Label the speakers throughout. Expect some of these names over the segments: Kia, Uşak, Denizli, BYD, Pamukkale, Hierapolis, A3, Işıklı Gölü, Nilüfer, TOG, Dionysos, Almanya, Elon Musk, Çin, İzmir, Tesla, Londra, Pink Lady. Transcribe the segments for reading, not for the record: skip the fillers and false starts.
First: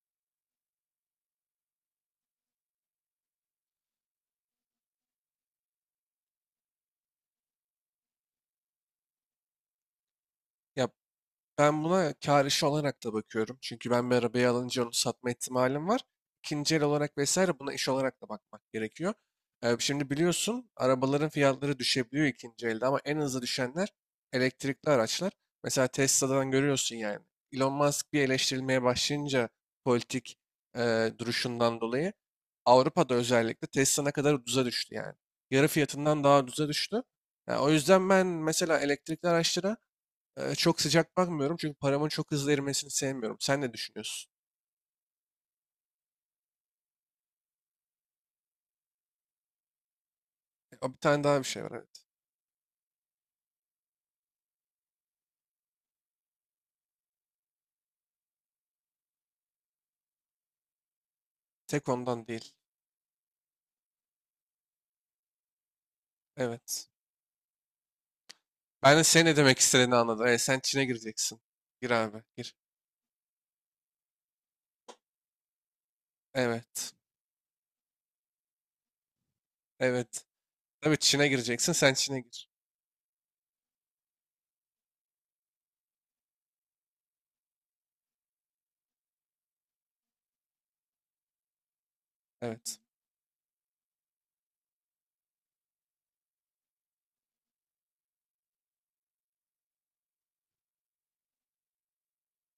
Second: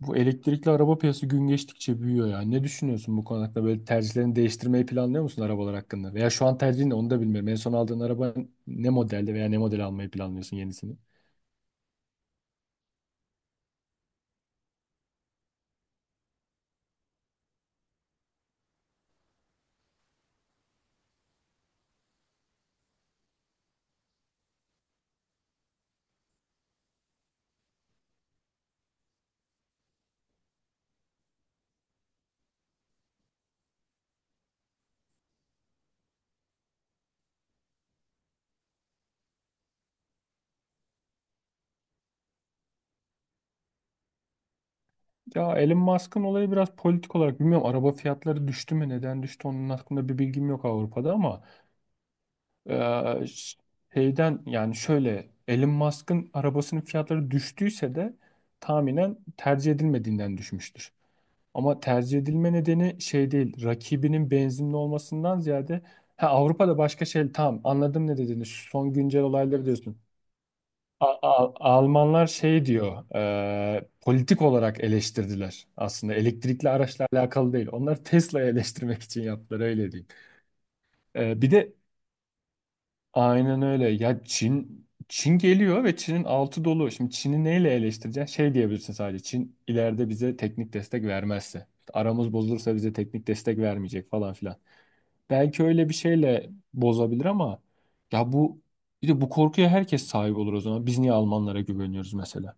Speaker 1: Bu elektrikli araba piyasası gün geçtikçe büyüyor ya. Ne düşünüyorsun bu konu hakkında? Böyle tercihlerini değiştirmeyi planlıyor musun arabalar hakkında? Veya şu an tercihin ne onu da bilmiyorum. En son aldığın araba ne modelde veya ne model almayı planlıyorsun
Speaker 2: Ya
Speaker 1: yenisini?
Speaker 2: ben buna kar işi olarak da bakıyorum. Çünkü ben bir arabayı alınca onu satma ihtimalim var. İkinci el olarak vesaire buna iş olarak da bakmak gerekiyor. Şimdi biliyorsun arabaların fiyatları düşebiliyor ikinci elde ama en hızlı düşenler elektrikli araçlar. Mesela Tesla'dan görüyorsun yani. Elon Musk bir eleştirilmeye başlayınca politik duruşundan dolayı Avrupa'da özellikle Tesla ne kadar ucuza düştü yani. Yarı fiyatından daha ucuza düştü. Yani o yüzden ben mesela elektrikli araçlara çok sıcak bakmıyorum çünkü paramın çok hızlı erimesini sevmiyorum. Sen ne düşünüyorsun?
Speaker 1: Ya Elon Musk'ın olayı biraz politik olarak bilmiyorum. Araba fiyatları düştü mü? Neden düştü? Onun hakkında bir bilgim yok
Speaker 2: Bir
Speaker 1: Avrupa'da
Speaker 2: tane daha
Speaker 1: ama
Speaker 2: bir şey var, evet.
Speaker 1: eee, şeyden yani şöyle Elon Musk'ın arabasının fiyatları düştüyse de tahminen tercih edilmediğinden düşmüştür. Ama
Speaker 2: Tek
Speaker 1: tercih
Speaker 2: ondan değil.
Speaker 1: edilme nedeni şey değil, rakibinin benzinli olmasından ziyade ha, Avrupa'da
Speaker 2: Evet.
Speaker 1: başka şey tamam anladım ne dediğini şu son
Speaker 2: Ben de
Speaker 1: güncel
Speaker 2: senin ne demek
Speaker 1: olayları
Speaker 2: istediğini
Speaker 1: diyorsun.
Speaker 2: anladım. Evet, sen Çin'e
Speaker 1: A-
Speaker 2: gireceksin.
Speaker 1: A-
Speaker 2: Gir abi
Speaker 1: Almanlar
Speaker 2: gir.
Speaker 1: şey diyor e, politik olarak eleştirdiler aslında elektrikli
Speaker 2: Evet.
Speaker 1: araçla alakalı değil. Onları Tesla'yı eleştirmek için yaptılar öyle diyeyim.
Speaker 2: Evet. Tabii Çin'e
Speaker 1: E, bir
Speaker 2: gireceksin,
Speaker 1: de
Speaker 2: sen Çin'e gir.
Speaker 1: aynen öyle. Ya Çin geliyor ve Çin'in altı dolu. Şimdi Çin'i neyle eleştireceksin? Şey diyebilirsin sadece. Çin ileride bize teknik destek vermezse. İşte aramız bozulursa
Speaker 2: Evet.
Speaker 1: bize teknik destek vermeyecek falan filan. Belki öyle bir şeyle bozabilir ama ya bu bir de bu korkuya herkes sahip olur o zaman. Biz niye Almanlara güveniyoruz mesela?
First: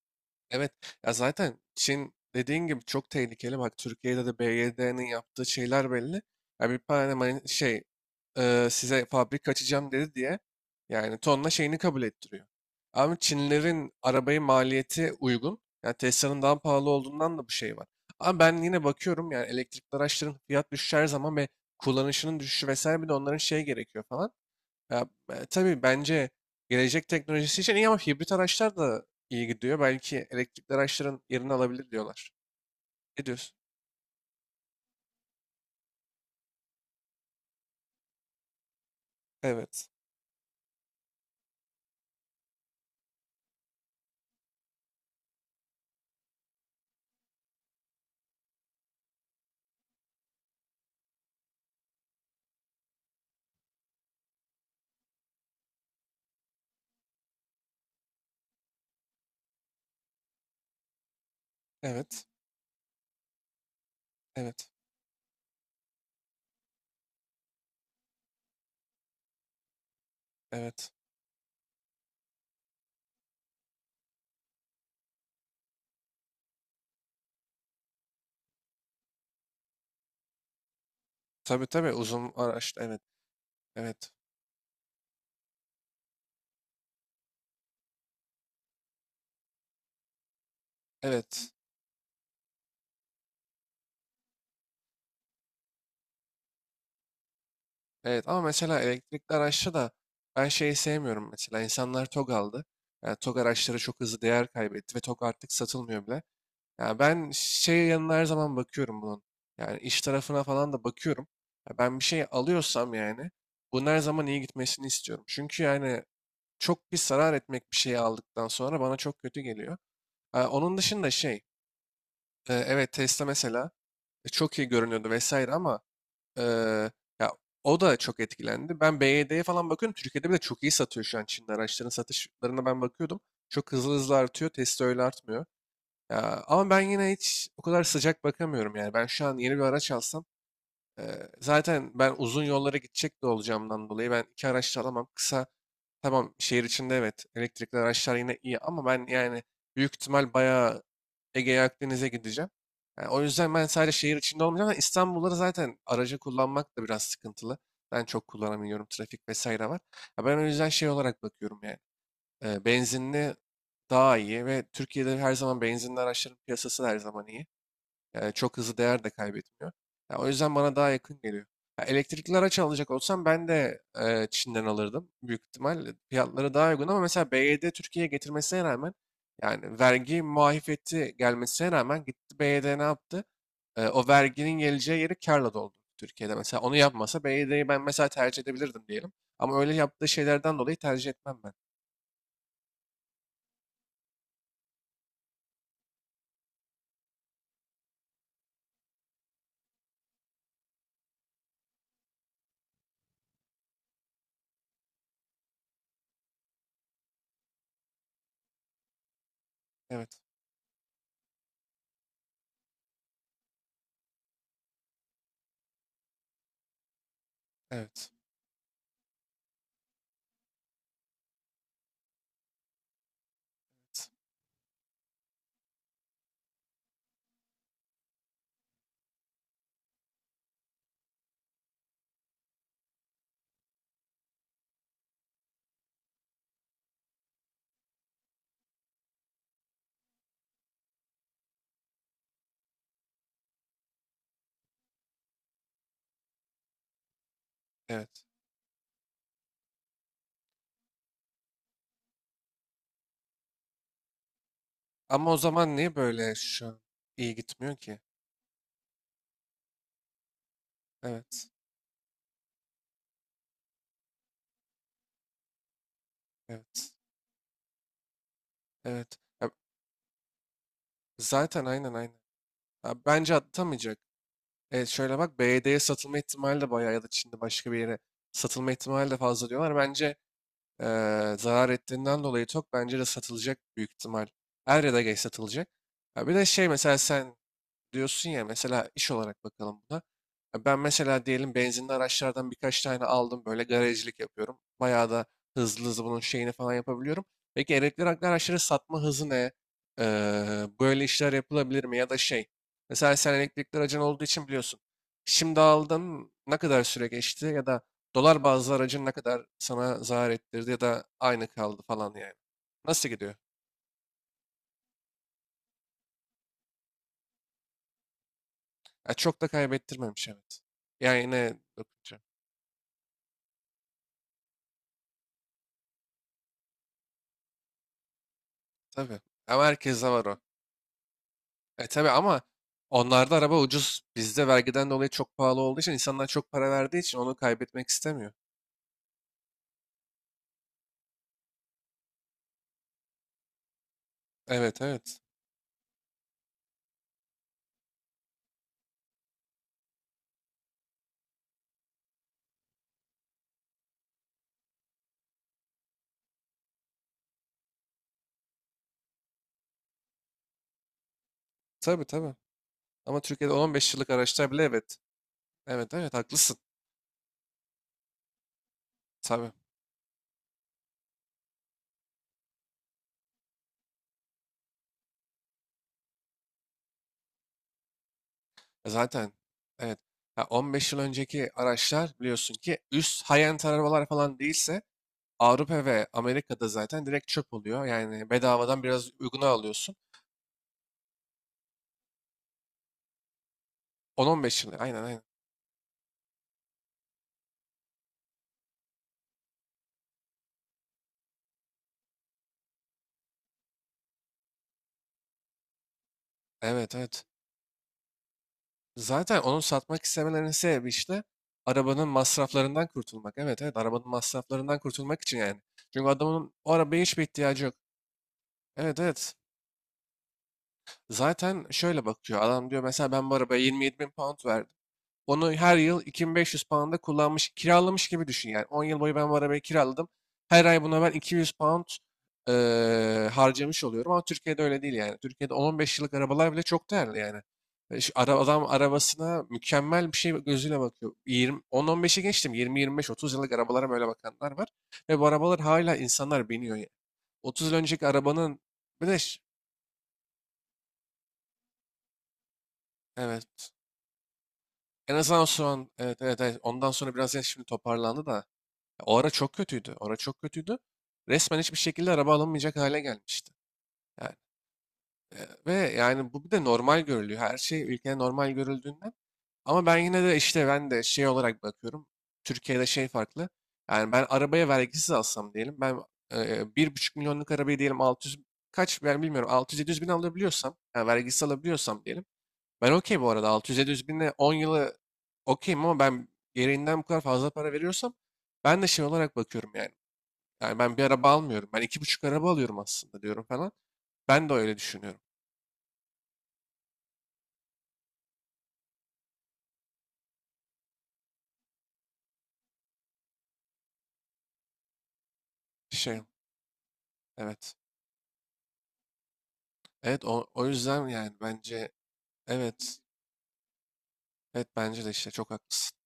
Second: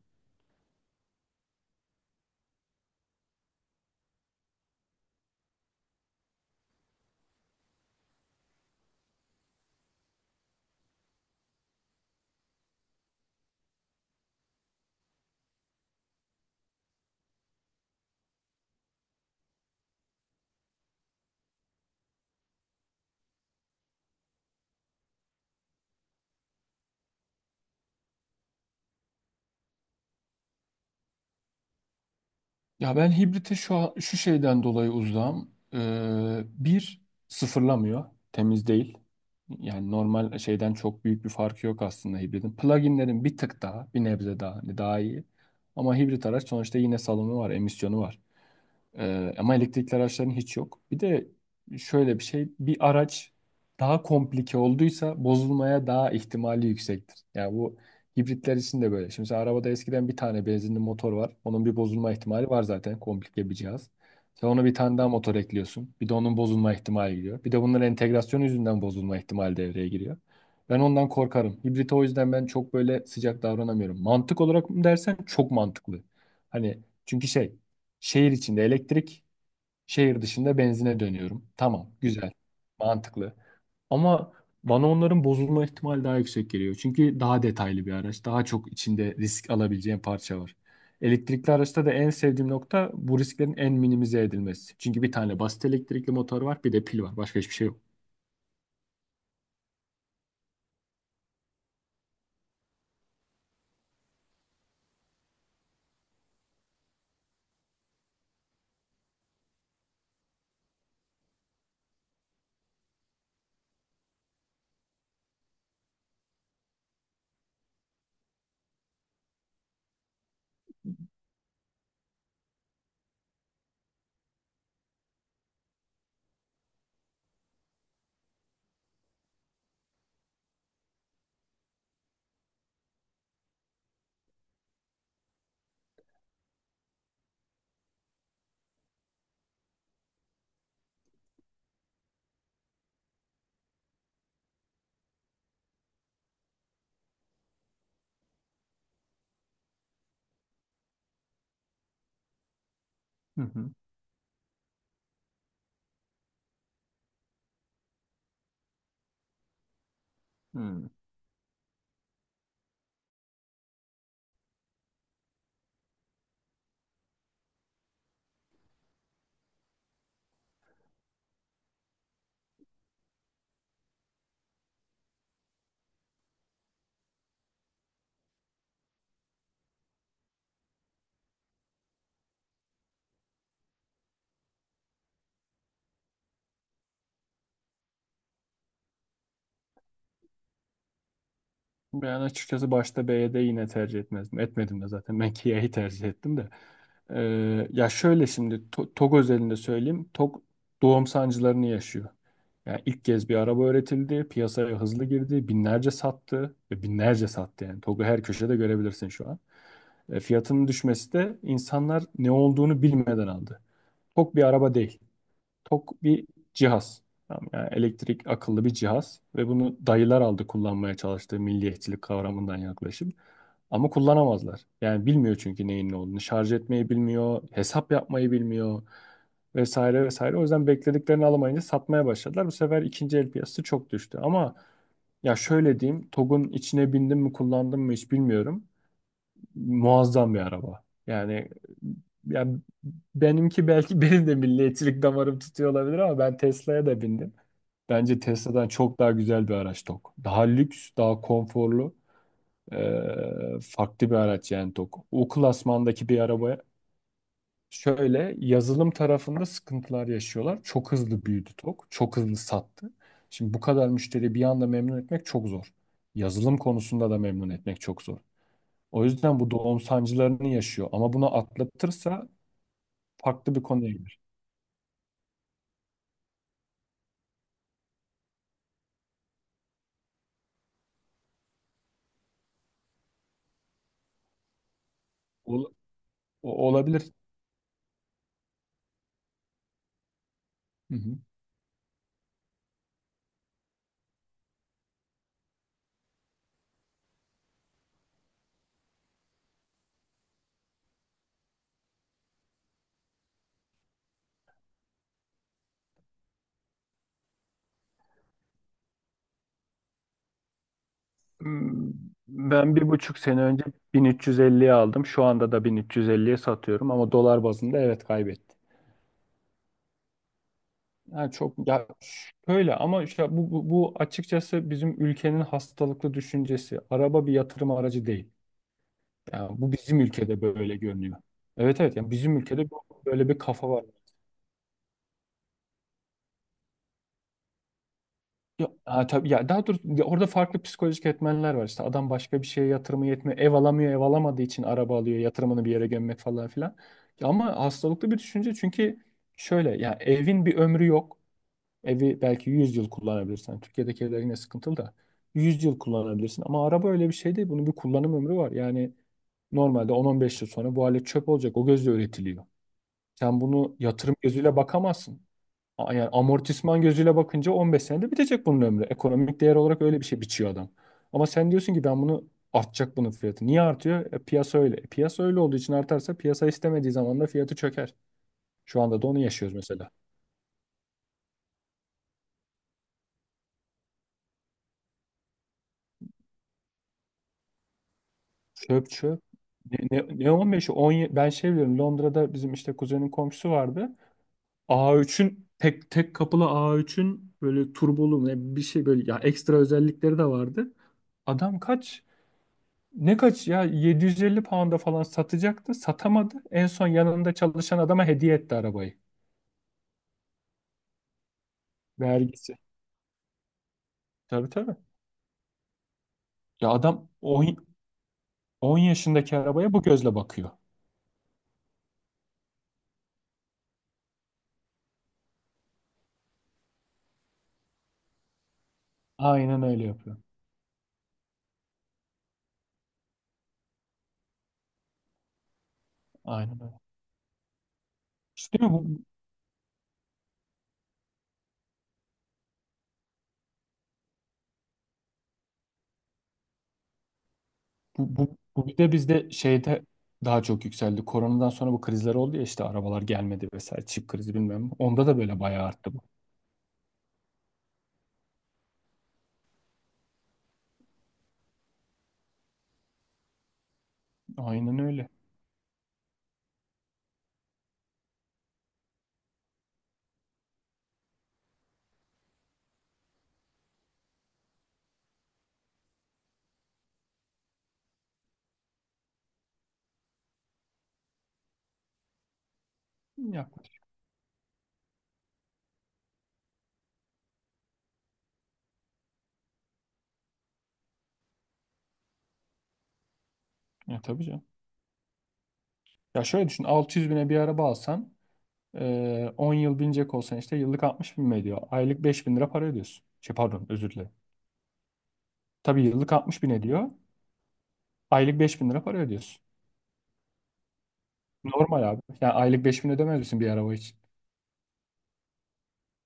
Speaker 2: Evet. Ya zaten Çin dediğin gibi çok tehlikeli. Bak, Türkiye'de de BYD'nin yaptığı şeyler belli. Ya bir tane size fabrika açacağım dedi diye yani tonla şeyini kabul ettiriyor. Ama Çinlerin arabayı maliyeti uygun. Yani Tesla'nın daha pahalı olduğundan da bu şey var. Ama ben yine bakıyorum yani, elektrikli araçların fiyat düşüşü her zaman ve kullanışının düşüşü vesaire, bir de onların şey gerekiyor falan. Ya, tabii bence gelecek teknolojisi için iyi ama hibrit araçlar da iyi gidiyor. Belki elektrikli araçların yerini alabilir diyorlar.
Speaker 1: Ya ben
Speaker 2: Ne
Speaker 1: hibrite
Speaker 2: diyorsun?
Speaker 1: şu an- şu şeyden dolayı uzağım. Bir sıfırlamıyor, temiz değil.
Speaker 2: Evet.
Speaker 1: Yani normal şeyden çok büyük bir farkı yok aslında hibridin. Pluginlerin bir tık daha, bir nebze daha, hani daha iyi. Ama hibrit araç sonuçta yine salımı var, emisyonu var. Ama elektrikli araçların hiç yok. Bir de şöyle bir şey, bir araç daha komplike olduysa bozulmaya daha ihtimali yüksektir. Yani bu hibritler için de böyle. Şimdi mesela arabada eskiden bir tane benzinli motor var. Onun bir bozulma
Speaker 2: Evet.
Speaker 1: ihtimali var zaten komplike bir cihaz. Sen ona
Speaker 2: Evet.
Speaker 1: bir tane daha motor ekliyorsun. Bir de onun bozulma ihtimali giriyor. Bir de bunların entegrasyon yüzünden bozulma ihtimali devreye giriyor. Ben
Speaker 2: Evet.
Speaker 1: ondan korkarım. Hibrite o yüzden ben çok böyle sıcak davranamıyorum. Mantık olarak mı dersen çok mantıklı. Hani çünkü şey şehir içinde elektrik, şehir dışında benzine dönüyorum.
Speaker 2: Tabii
Speaker 1: Tamam,
Speaker 2: tabii,
Speaker 1: güzel,
Speaker 2: uzun araç. Evet.
Speaker 1: mantıklı.
Speaker 2: Evet.
Speaker 1: Ama bana onların bozulma ihtimali daha yüksek geliyor. Çünkü daha detaylı bir araç, daha çok içinde risk alabileceğin parça var. Elektrikli
Speaker 2: Evet.
Speaker 1: araçta da en sevdiğim nokta bu risklerin en minimize edilmesi. Çünkü bir tane basit elektrikli motor var, bir de pil var. Başka hiçbir şey yok.
Speaker 2: Evet, ama mesela elektrikli araçta da ben şeyi sevmiyorum mesela. İnsanlar TOG aldı. Yani TOG araçları çok hızlı değer kaybetti ve TOG artık satılmıyor bile. Ya ben şey yanına her zaman bakıyorum bunun. Yani iş tarafına falan da bakıyorum. Ya ben bir şey alıyorsam yani bunun her zaman iyi gitmesini istiyorum. Çünkü yani çok bir zarar etmek bir şeyi aldıktan sonra bana çok kötü geliyor. Ha, onun dışında evet, Tesla mesela çok iyi görünüyordu vesaire ama e, ya o da çok etkilendi. Ben BYD'ye falan bakıyorum. Türkiye'de bile çok iyi satıyor, şu an Çin'de. Araçların satışlarına ben bakıyordum. Çok hızlı hızlı artıyor. Tesla öyle artmıyor. Ya, ama ben yine hiç o kadar sıcak bakamıyorum yani. Ben şu an yeni bir araç alsam zaten ben uzun yollara gidecek de olacağımdan dolayı ben iki araç da alamam. Kısa, tamam, şehir içinde evet elektrikli araçlar yine iyi ama ben yani büyük ihtimal bayağı Ege'ye, Akdeniz'e gideceğim. Yani o
Speaker 1: Hı
Speaker 2: yüzden ben
Speaker 1: hı.
Speaker 2: sadece şehir içinde olmayacağım. Ama İstanbul'da zaten aracı kullanmak da biraz sıkıntılı. Ben çok kullanamıyorum. Trafik vesaire var. Ya ben o yüzden şey
Speaker 1: Hı.
Speaker 2: olarak bakıyorum yani. Benzinli daha iyi ve Türkiye'de her zaman benzinli araçların piyasası da her zaman iyi. Yani çok hızlı değer de kaybetmiyor. Ya o yüzden bana daha yakın geliyor. Ya elektrikli araç alacak olsam ben de Çin'den alırdım. Büyük ihtimal fiyatları daha uygun ama mesela BYD Türkiye'ye getirmesine rağmen, yani vergi muafiyeti gelmesine rağmen, gitti BYD ne yaptı? O verginin geleceği yeri karla doldu Türkiye'de. Mesela onu yapmasa BYD'yi ben mesela tercih edebilirdim diyelim. Ama öyle yaptığı şeylerden dolayı tercih etmem ben.
Speaker 1: Ben açıkçası başta B'de yine tercih etmezdim. Etmedim de zaten. Ben Kia'yı tercih ettim de. Ya şöyle şimdi TOG özelinde söyleyeyim. TOG doğum sancılarını yaşıyor. Yani ilk kez bir araba üretildi. Piyasaya hızlı girdi. Binlerce sattı. Ve binlerce sattı yani. TOG'u her köşede görebilirsin şu an.
Speaker 2: Evet.
Speaker 1: E, fiyatının düşmesi de insanlar ne olduğunu bilmeden aldı. TOG bir araba değil. Tok bir cihaz. Tamam, yani
Speaker 2: Evet.
Speaker 1: elektrik akıllı bir cihaz ve bunu dayılar aldı kullanmaya çalıştığı milliyetçilik kavramından yaklaşım. Ama
Speaker 2: Evet.
Speaker 1: kullanamazlar. Yani bilmiyor çünkü neyin ne olduğunu. Şarj etmeyi bilmiyor, hesap yapmayı bilmiyor vesaire vesaire. O yüzden beklediklerini alamayınca satmaya başladılar. Bu sefer ikinci el piyasası çok düştü. Ama ya şöyle diyeyim, TOG'un içine bindim mi kullandım mı hiç bilmiyorum muazzam bir araba. Yani benimki belki benim de milliyetçilik damarım tutuyor olabilir ama ben Tesla'ya da bindim. Bence
Speaker 2: Evet.
Speaker 1: Tesla'dan çok daha güzel bir araç tok. Daha lüks, daha konforlu, farklı bir araç yani tok. O
Speaker 2: Ama o zaman niye
Speaker 1: klasmandaki bir
Speaker 2: böyle
Speaker 1: arabaya
Speaker 2: şu an iyi gitmiyor ki?
Speaker 1: şöyle yazılım tarafında sıkıntılar yaşıyorlar. Çok hızlı
Speaker 2: Evet.
Speaker 1: büyüdü tok, çok hızlı sattı. Şimdi bu kadar müşteri bir anda memnun etmek çok zor. Yazılım
Speaker 2: Evet.
Speaker 1: konusunda da memnun etmek çok zor. O
Speaker 2: Evet.
Speaker 1: yüzden
Speaker 2: Ya
Speaker 1: bu doğum sancılarını yaşıyor. Ama bunu
Speaker 2: zaten, aynen aynen.
Speaker 1: atlatırsa
Speaker 2: Ya bence
Speaker 1: farklı bir konuya
Speaker 2: atamayacak.
Speaker 1: gelir.
Speaker 2: Evet, şöyle bak, BD'ye satılma ihtimali de bayağı ya da Çin'de başka bir yere satılma ihtimali de fazla diyorlar. Bence zarar ettiğinden dolayı çok, bence de satılacak büyük ihtimal. Er ya da geç satılacak.
Speaker 1: Ol-
Speaker 2: Ya bir de şey, mesela
Speaker 1: olabilir.
Speaker 2: sen diyorsun ya, mesela iş olarak bakalım buna. Ya ben
Speaker 1: Hı hı.
Speaker 2: mesela diyelim benzinli araçlardan birkaç tane aldım, böyle garajcılık yapıyorum. Bayağı da hızlı hızlı bunun şeyini falan yapabiliyorum. Peki elektrikli araçları satma hızı ne? Böyle işler yapılabilir mi? Ya da şey, mesela sen elektrikli aracın olduğu için biliyorsun. Şimdi aldın, ne kadar süre geçti ya da dolar bazlı aracın ne kadar sana zarar ettirdi ya da aynı kaldı
Speaker 1: Hmm,
Speaker 2: falan yani.
Speaker 1: ben bir
Speaker 2: Nasıl
Speaker 1: buçuk
Speaker 2: gidiyor?
Speaker 1: sene önce 1350'ye aldım. Şu anda da 1350'ye satıyorum ama dolar bazında evet kaybetti.
Speaker 2: Ya çok da kaybettirmemiş, evet. Yani
Speaker 1: Yani
Speaker 2: ne.
Speaker 1: çok ya şöyle ama işte bu açıkçası bizim ülkenin hastalıklı düşüncesi. Araba bir yatırım aracı değil.
Speaker 2: Tabii.
Speaker 1: Yani
Speaker 2: Ama
Speaker 1: bu bizim
Speaker 2: herkeste var o.
Speaker 1: ülkede böyle görünüyor. Evet, evet,
Speaker 2: Tabii
Speaker 1: yani bizim
Speaker 2: ama
Speaker 1: ülkede böyle
Speaker 2: onlarda
Speaker 1: bir
Speaker 2: araba
Speaker 1: kafa var.
Speaker 2: ucuz. Bizde vergiden dolayı çok pahalı olduğu için, insanlar çok para verdiği için onu kaybetmek istemiyor.
Speaker 1: Ya, ha, tabii ya daha doğrusu ya orada farklı psikolojik etmenler var işte adam başka bir şeye yatırımı yetmiyor ev alamıyor ev alamadığı için
Speaker 2: Evet
Speaker 1: araba alıyor
Speaker 2: evet.
Speaker 1: yatırımını bir yere gömmek falan filan. Ya ama hastalıklı bir düşünce çünkü şöyle ya evin bir ömrü yok, evi belki 100 yıl kullanabilirsin. Yani Türkiye'deki evler yine sıkıntılı da 100 yıl kullanabilirsin, ama araba öyle bir şey değil, bunun bir kullanım ömrü var. Yani normalde 10-15 yıl sonra bu alet çöp olacak, o gözle
Speaker 2: Tabii tabii.
Speaker 1: üretiliyor.
Speaker 2: Ama
Speaker 1: Sen
Speaker 2: Türkiye'de
Speaker 1: bunu
Speaker 2: 15 yıllık
Speaker 1: yatırım
Speaker 2: araçlar
Speaker 1: gözüyle
Speaker 2: bile, evet.
Speaker 1: bakamazsın.
Speaker 2: Evet
Speaker 1: Yani
Speaker 2: evet, haklısın.
Speaker 1: amortisman gözüyle bakınca 15 senede bitecek bunun ömrü. Ekonomik
Speaker 2: Tabii.
Speaker 1: değer olarak öyle bir şey biçiyor adam. Ama sen diyorsun ki ben bunu artacak bunun fiyatı. Niye artıyor? E, piyasa öyle. E, piyasa öyle olduğu için artarsa piyasa istemediği zaman da fiyatı çöker. Şu anda da onu
Speaker 2: Zaten
Speaker 1: yaşıyoruz mesela.
Speaker 2: evet. Ha, 15 yıl önceki araçlar biliyorsun ki üst high-end arabalar falan değilse Avrupa ve Amerika'da zaten direkt çöp oluyor. Yani bedavadan
Speaker 1: Çöp
Speaker 2: biraz
Speaker 1: çöp.
Speaker 2: uyguna
Speaker 1: Ne,
Speaker 2: alıyorsun.
Speaker 1: ne, ne 15'i? 10, ben şey biliyorum Londra'da bizim işte kuzenin komşusu vardı.
Speaker 2: 10-15 yıl. Aynen aynen.
Speaker 1: A3'ün tek tek kapılı A3'ün böyle turbolu ne bir şey böyle ya ekstra özellikleri de vardı. Adam kaç? Ne kaç ya 750 pound'a falan satacaktı. Satamadı. En son
Speaker 2: Evet evet.
Speaker 1: yanında çalışan adama hediye etti arabayı.
Speaker 2: Zaten onu satmak istemelerinin sebebi işte arabanın
Speaker 1: Vergisi.
Speaker 2: masraflarından kurtulmak. Evet evet, arabanın
Speaker 1: Tabii, tabii.
Speaker 2: masraflarından kurtulmak için yani. Çünkü adamın
Speaker 1: Ya
Speaker 2: o arabaya
Speaker 1: adam
Speaker 2: hiçbir
Speaker 1: 10,
Speaker 2: ihtiyacı yok.
Speaker 1: 10
Speaker 2: Evet evet.
Speaker 1: yaşındaki arabaya bu gözle bakıyor.
Speaker 2: Zaten şöyle bakıyor. Adam diyor mesela, ben bu arabaya 27 bin pound verdim. Onu her yıl 2500 pound'a kullanmış, kiralamış gibi düşün yani. 10 yıl boyu ben bu arabayı
Speaker 1: Aynen öyle
Speaker 2: kiraladım.
Speaker 1: yapıyor.
Speaker 2: Her ay buna ben 200 pound harcamış oluyorum ama Türkiye'de öyle değil yani. Türkiye'de 10-15 yıllık arabalar
Speaker 1: Aynen
Speaker 2: bile
Speaker 1: öyle.
Speaker 2: çok değerli yani.
Speaker 1: İşte
Speaker 2: Adam
Speaker 1: değil mi? Bu,
Speaker 2: arabasına mükemmel bir şey gözüyle bakıyor. 20, 10-15'e geçtim. 20-25-30 yıllık arabalara böyle bakanlar var. Ve bu arabalar hala insanlar biniyor. Yani. 30 yıl önceki
Speaker 1: bu, bu,
Speaker 2: arabanın
Speaker 1: bu bir de
Speaker 2: bir de
Speaker 1: bizde şeyde daha çok yükseldi. Koronadan sonra bu krizler oldu ya işte arabalar gelmedi
Speaker 2: evet,
Speaker 1: vesaire. Çip krizi bilmem ne. Onda
Speaker 2: en
Speaker 1: da böyle
Speaker 2: azından şu
Speaker 1: bayağı
Speaker 2: an,
Speaker 1: arttı bu.
Speaker 2: evet, evet, evet, ondan sonra biraz, ya şimdi toparlandı da. O ara çok kötüydü. O ara çok kötüydü. Resmen hiçbir şekilde araba alamayacak hale gelmişti. Yani,
Speaker 1: Aynen öyle.
Speaker 2: e, ve yani bu bir de normal görülüyor. Her şey ülkede normal görüldüğünden. Ama ben yine de işte, ben de şey olarak bakıyorum. Türkiye'de şey farklı. Yani ben arabaya vergisiz alsam diyelim. Ben bir buçuk milyonluk arabayı diyelim 600, kaç ben bilmiyorum, 600-700 bin alabiliyorsam, yani vergisiz alabiliyorsam diyelim. Ben okey, bu arada
Speaker 1: Yaklaşık.
Speaker 2: 600-700 binle 10 yılı okeyim ama ben gereğinden bu kadar fazla para veriyorsam, ben de şey olarak bakıyorum yani. Yani ben bir araba almıyorum. Ben iki buçuk araba alıyorum aslında diyorum falan.
Speaker 1: Ya tabii canım.
Speaker 2: Ben de öyle düşünüyorum.
Speaker 1: Ya şöyle düşün 600 bine bir araba alsan, ee, 10 yıl binecek olsan işte yıllık 60 bin mi ediyor? Aylık 5 bin lira para ödüyorsun. Şey pardon özür dilerim. Tabii yıllık
Speaker 2: Şey,
Speaker 1: 60 bin ediyor.
Speaker 2: evet.
Speaker 1: Aylık 5 bin lira para ödüyorsun.
Speaker 2: Evet, o yüzden yani
Speaker 1: Normal
Speaker 2: bence,
Speaker 1: abi. Yani aylık 5 bin
Speaker 2: evet.
Speaker 1: ödemez misin bir araba için?
Speaker 2: Evet, bence de işte, çok haklısın.